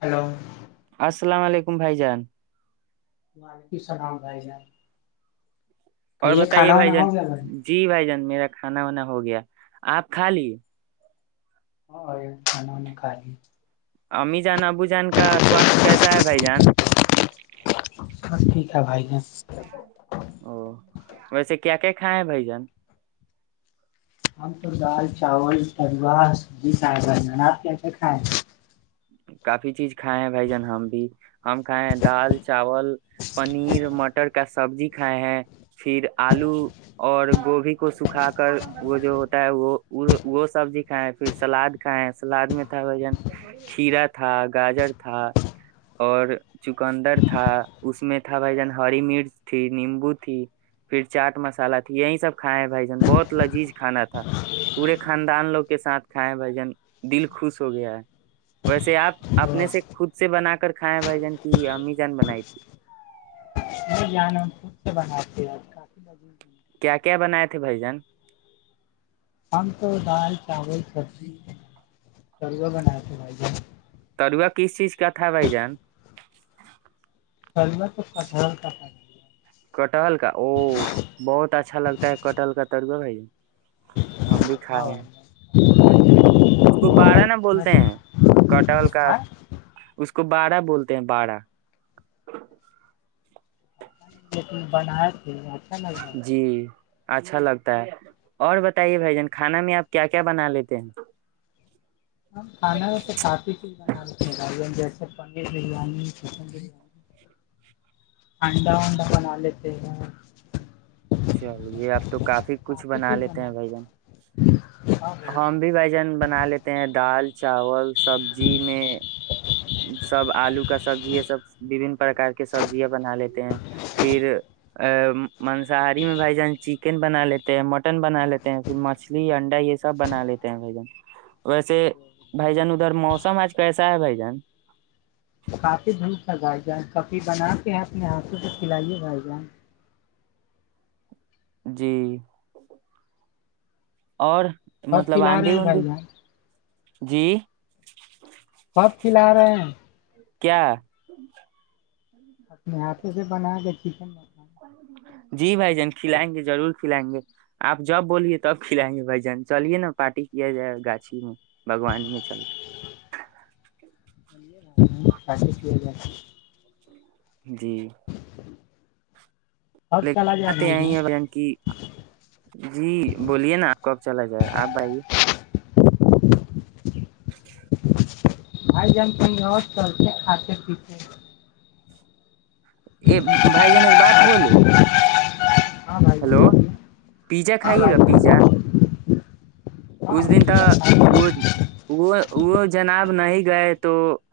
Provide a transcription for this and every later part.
Hello السلام علیکم بھائی جان وعلیکم اللام عھائی جان اور کہیے بتائیے کھانا وانا بھائی ہو جان گیا بھائی جی بھائی جان میرا کھانا وانا ہو گیا آپ کھا لی ہاں کھانناا خالی امی جان ابو جان کا سواستھ کیسا ہے بھائی جان ٹھیک ہے بھائی ج او ویسے کیا کیا کھائے ہیں بھائی جان ہم تو دال چاول تلوا سبزی کھائے گا نان آپ کیسے کھائےیں کافی چیز کھائے ہیں بھ جان ہم بھی ہم کھائے ہیں دال چاول پنیر مٹر کا سبزی کھائے ہیں پھر آلو اور گوبھی کو سکھا کر وہ جو ہوتا ہے وہ وہ سبزی کھائے ہیں پھر سلاد کھائے ہیں سلاد میں تھا بھ جن کھیر تھا گاجر تھا اور چکندر تھا اس میں تھا بھائی جان ہری مرچ تھی نیمبو تھی پھر چاٹ مسالہ تھی یہی سب کھائے بھائی جان بہت لذیذ کھانا تھا پورے خاندان لوگ کے ساتھ کھائے بھائی جن دل خوش ہو گیا ہے ویسے آپ اپنے سے خود سے بنا کر کر کھیں بھائی جان کی امی جان بنائی تھی نہیں جان ہم خود سے بناتے ہیں کافی لگ کیا کیا بناائے تھے بھائی جان ہم تو دال چاول سبزی سرو بنائے تھے بھائی تروا کس چیز کا تھا بھائی جان س میںہ تو پسان کاتا کٹہل کا او بہت اچھا لگتا ہے کٹہل کا ترو بھائی ہم بھی ہ م کھائے ہیں اس کو باڑا نہ بولتے ہیں کٹہل کا آ اس کو بارہ بولتے ہیں بارہ لیکن بنایا تھ جی اچھا لگتا ہے اور بتائیے بھائی جان کھانا میں آپ کیا کیا بنا لیتے ہیں [unintelligible] پنیر بریانی چکن بریانی [inaudible] [unintelligible] ا چلی یہ آپ تو کافی کچھ بنا لیتے ہیں بھائی جن ہیں۔ ہاں بھائی ہم بھی بائی جان بنا لیتے ہیں دال چاول سبزی میں سب آلو کا سبزی یہ سببن پرک کار کے سبزیاں بنا لیتے ہیں پھر ا مانساہاری میں بھ جان چکن بنا لیتے ہیں مٹن بنا لیتے ہیں پھر مچھلی انڈا یہ سب بنا لیتے ہیں بھائی جان ویسے بھائی جان ادھر موسم آج کیسا ہے بھائی ں کافی دھوپ تھا بائی جان کفھی بنااتے ہیں اپنے ہاتھوں کو کھلائیے بھائی جان جی اور کب مطلب کھلا رہے آندھی ہیں وندھی بھائی جان جی کلار کیا اپنے ہاتھوں سے بنا کے چکن بنائیے جی بھائی جان کھلائیں گے ضرور کھلائیں گے آپ جب بولیے تب کھلائیں گے بھ جان چلیے نا پارٹی کیا جائے گاچھی میں بگوان میں چلیے بھائی جان کافی [inaudible] جی اب چلا جائے آتے بھائی جان آئیےن کی جی بولیے نا آ کب چلا جائے آپ بئیے [inaudible] آائی جان کہ ہوت چلتے خاص پیھے ا بھائی جن ایک بات بوولے ہاں بھائی ہیلو جان پیزا ہاں کھائیے بھائی گا پیزا جان ہاں اس دن کا بھائی جان۔ وہ وہ وہ جناب نہیں گئے تو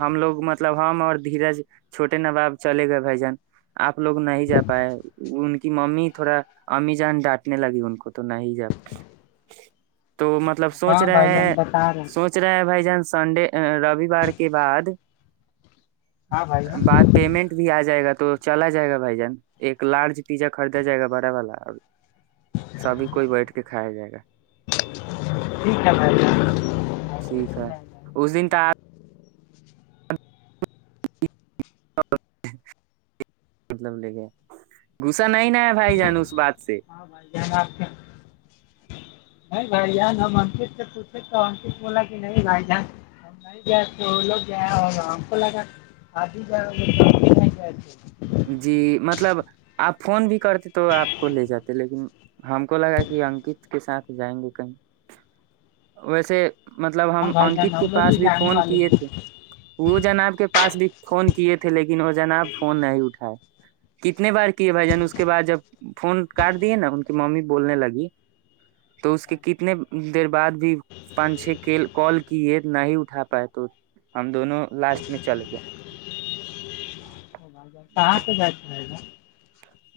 ہم لوگ مطلب ہم اور دھیرج چھوٹے نباب چلے گئے بھائی جان آپ لوگ نہیں جا پائے ان کی ممی تھوڑا امی جان ڈانٹنے لگی ان کو تو نہیں جا تو مطلب سوچ ہاں بھائی رہے جان ہیں بتا رہے ہیں سوچ رہے ہے بھائی جان سنڈے رووار کے بعد ہاں بھائی جان بعد پیمنٹ بھی آ جائے گا تو چلا جائے گا بھائی جان ایک لارج پیزا خریدا جائے گا بڑا والا اور سبھی کوئی بیٹھ کے کھایا جائے گا ٹھیک ہے بھائی جان ٹھیک ہے اس دن ت مطلب لے کے گغسا نہیں ن ہے بھائی جان اس بات سے ہاں بھائی جان آپتے نہیں بھائی جان ہم انکت سے پوچھے تو انکت بولا کہ نہیں بھائی جان ہم نہیں گئے تھے وہ لوگ گئے ہو ہم کو لگا آبھی گ نہیں گئے تھے جی مطلب آپ فون بھی کرتے تو آپ کو لے جاتے لیکن ہم کو لگا کہ انکت کے ساتھ جائیں گے کہیں ویسے مطلب ہاں ہم بھائی جان انکت کے ہم لوگ پاس بھی جانے فون والے کیے ہیں تھے وہ جناب کے پاس بھی فون کیے تھے لیکن وہ جانا اب فون نہیں اٹھ کتنے بار کیے بھائی جان اس کے بعد جب فون کاٹ دیے نا ان کی ممی بولنے لگی تو اس کے کتنے دیر بعد بھی پانچ چھ کال کیے نہ ہی اٹھا پائے تو ہم دونوں لاسٹ میں چلے گئے بھائی کہاں سے جچ رہے گا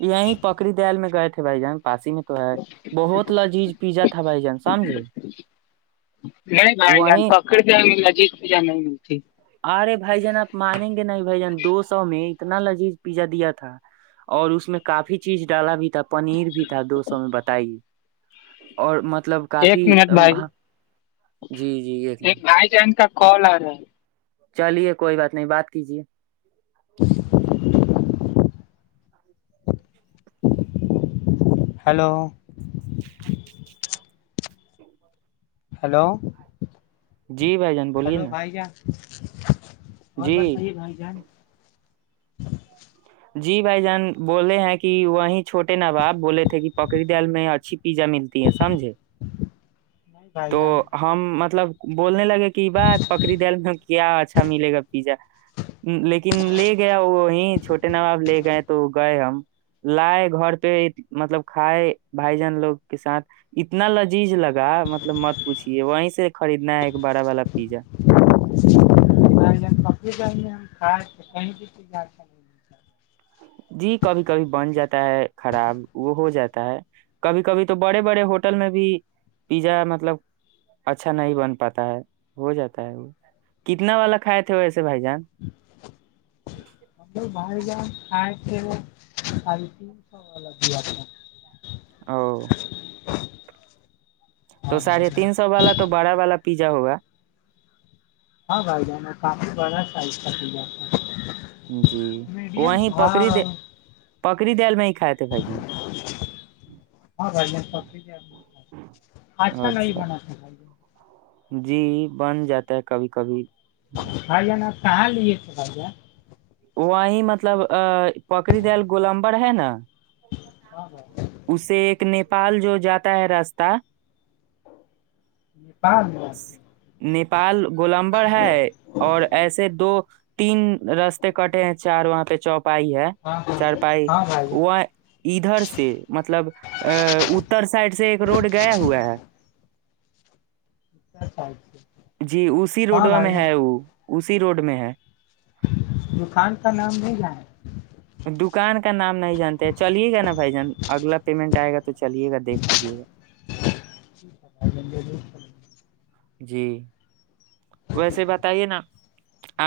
یہی پکری دل میں گئے تھے بھائی جان پاسی میں تو ہے بہت لذیذ پیزا تھا بھائی جان سمجھے نہیں بھائی جان وہیں پکڑ پ نزییک پ ج نہیں م جیھیک ارے بھائی جان آپ مانیں گے نہیں بھائی جان دو سو میں اتنا لذیذ پیزا دیا تھا اور اس میں کافی چیز ڈالا بھی تھا پنیر بھی تھا دو سو میں بتائیے اور م مطلب کافی ایک منٹ بھائی ہ جی جی ایک کوال آ رہا ہے چلیے کوئی بات نہیں بات کیجے بس [unintelligible] ہلو [unintelligible] ہلو جی بھائی جان بولیے ہلو نا بھائی جان اور جی بس صحیح ہے بھائی جان جی بھائی جان بولے ہیں کہ وہی چھوٹے ن باب بولے تھے کہ پکڑی دل میں اچھی پیزا ملتی ہے سمجھے نہیں بھائی تو جان ہم مطلب بولنے لگے کہ باہ پکری دل میں کیا اچھا ملے گا پیزا لیکن لے گیا وہ چھوٹے ن باب لے گئے تو گئے ہم لائے گھر پہ مطلب کھائے بھائی جان لوگ کے ساتھ اتنا لذیذ لگا مطلب مطلب مت پوچھیے وہیں سے خریدنا ہے ایک بڑا والا پیزا ہم کپڑے د ہم کھائے کہیں ک جی کبھی کبھی بن جاتا ہے خراب وہ ہو جاتا ہے کبھی کبھی تو بڑے بڑے ہوٹل میں بھی پیزا مطلب اچھا نہیں بن پاتا ہے ہو جاتا ہے وہ کتنا والا کھائے تھے وسے ہم بر جا کائے ساڑے تین سو والا بھییاا ا تو ہاں بھائی ساڑھے جان تین سو والا تو بڑا والا پیزا ہوگا ہاں بائی جان پپ والڑا سائ کا جاتا جی وہیں پکڑی د پکڑی دل میں ہی کھائے تھے بھائی ج ہاں بھائی جان پکڑی جائیں گے نہیں اچھا بنا تھا بھائی جان جی بن جات [unintelligible] کبھی کبھی آاں ج نا کہ تھ با وہیں مطلب ا پکڑری دل گوللمبر ہے نا [unintelligible] ہاں ہاں اسے ایک نیپال جو جاتا ہے راستہ نی پال ج نیپال گوللمبر ہے اور ایسے دو تین رستے کٹے ہیں چار وہاں پہ چوپ پائی ہے ہاں چارپائی ہاں بھائی جان وہ ادھر سے مطلب ا اتر سائڈ سے ایک روڈ گیا ہوا ہے اچھا سائز سے جی اسی ہاں روڈوا بھائی میں جان ہے وہ اسی روڈ میں ہے دکان کا نام بھی ج ہے دکان کا نام نہیں جانتے چلیے گا نا بھائی جان اگلا پیمنٹ آئے گا تو چلیے گا دیکھ لیجے گا جی ویسے بتائیے نا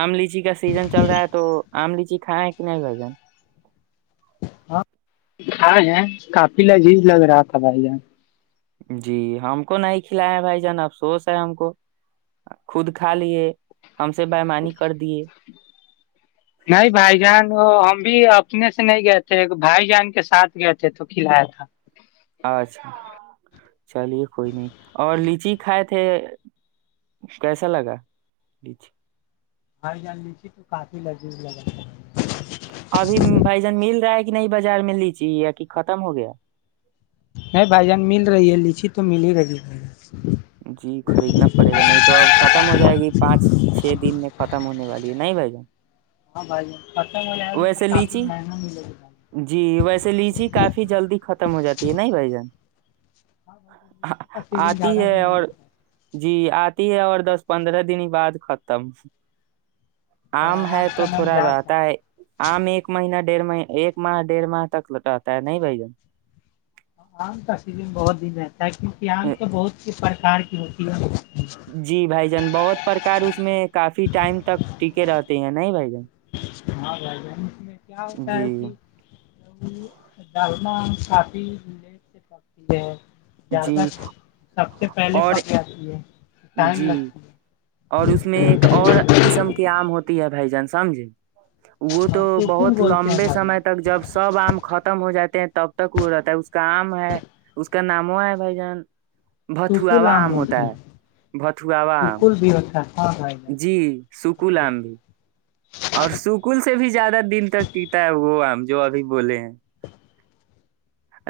آم لیچ جی کا سیزن چل رہا ہے تو ام لیچی کائےیں کہ نہیں گائی جان ہاں ہاں ہے کافی لذیذ لگ رہا تھا بھائی جان جی ہم کو نہیں کھلاائے بھائی جان افسوس ہے ہم کو خود کھا لیے ہم سے بمانی کر دیے نہیں بھائی جان وہ ہم بھی اپنے سے نہیں گئے تھے بھائی جان کے ساتھ گئے تھے تو کھلایا تھا اچھا ا تھے کیسا لگاچ ہائی جان لیچھی تو کافی لجور لگاا ابھی بھائی جن مل رہا ہے کہ نہیں بازار میں لیچی یا کہ ختم ہو گیا نہیں بھائی جان مل رہی ہے لیچی تو مل ہی رہی ہے جی خریدنا پڑے گا نہیں تو اب ختم ہو جائے گی پانچ چھ دن میں ختم ہونے والی ہے نہیں بھائی جان ہاں بھائی ختم ہو جائے گی تو ویسے کافی لیچی مہنگا ملے گی بھائی جان۔ جی ویسے لیچی کافی جلدی ختم ہو جاتی ہے نہیں بھائی جان اں ب دن آتی زیادہ بھی ہے نہیں اور جی آتی ہے اور دس پندرہ دن بعد ختم اور آم ہے کا تو نام تھوڑا جا سکتا رہتا ہے آم ایک مہین ڈیھ مہ ایک ماہ ڈیڑھ ماہ تک رہتا ہے نہیں بھ جن ہام تصری میں بہت دن ہے تاک کیاان تو بہت ہی سار کی روتی جی بھائی جان بہت پرکار اس میں کافی ٹائم تک ٹکے رہتے ہیں نہیں بھائی ج میں کیا ہوتا ہے کہ جی ڈرنا کافی لیٹ سے پکتی ہے زیادہ جی سب سے پہلے اور پک جاتی ہے ٹائم جی لگتی ہے اور اس میں ایک اور قسم کے آم ہوتی ہے بھائی جان سمجیں وہ تو اور سکول بہت بولتے ہیں لمبے بھائی سمے لوگ تک جب سب آم ختم ہو جاتا تب تک وہ رہتا ہے اس کا آم ہے اس کا نامو ہے بھائی جان بھتو سکول وا آم ہوتا بولتے ہیں ہے بھتوا وا آم سکول بھی ہوتا ہے ہاں بھائی جان جی سکو لام بھی اور سکل سے بھی زیادہ دن تک پیتا ہے وہم جو ابھی بولے ہیں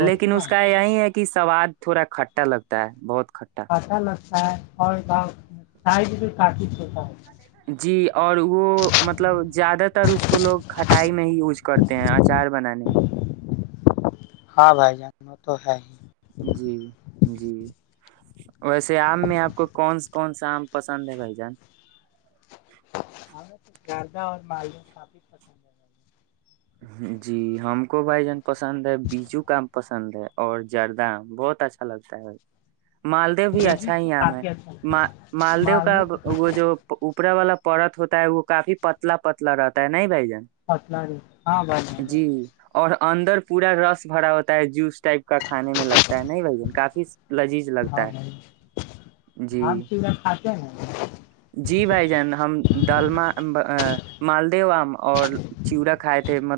لیکن اس کا یہی ہے کہ سواد تھوڑا کھٹا لگتا ہے بہت کھٹا ہاں چ الا اور تائی کاٹ چتا جی اور وہ مطلب زیادہ تر اس کو لوگ کھٹائی میں ہی یوز کرتے ہیں اچار بنانے میں ہاں بھائی جان وہ تو ہے ہی جی جی ویسے آم میں آپ کو کونا کون سا آم پسند ہے بھائی جان ہمیں تو زیادہ اور مالدہ کافی پسند ہے جی ہم کو بھائی جان پسند ہے بیجو کام پسند ہے اور جردام بہت اچھا لگتا ہے مالدو بھی بیجو اچھا تو ہی عم ہے کافی اچھا مالدو کا مالدہ تو وہ جو اوپرا والا پرت ہوتا ہے وہ کافی پتلا پتلا رہتا ہے نہیں بھائی جان پٹنااری ہاں بس جی اور اندر پورا رس بھرا ہوتا ہے جوس ٹپ کا کھانے میں لگتا ہے نہیں بھ ج کافی لذیذ ہاں لگتا ہے بھائی آم جی چیڑا کھاتے ہیں نا جی بھائی جان ہم ڈ مالد اور چورا کھ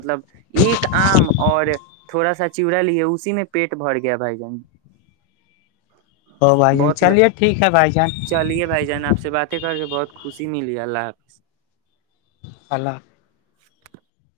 ب ایک آم اور تھوڑا سا چیڑا ل اسی میں پیٹ بھر گیا بھائی جان ا بھائی جان بہت ل... چلیے ٹھیک ہے بھائی جان چلیے بھائی جان آپ سے باتیں کر کے بہت خوشی ملی اللہ حافظ [unintelligible] پل [unintelligible]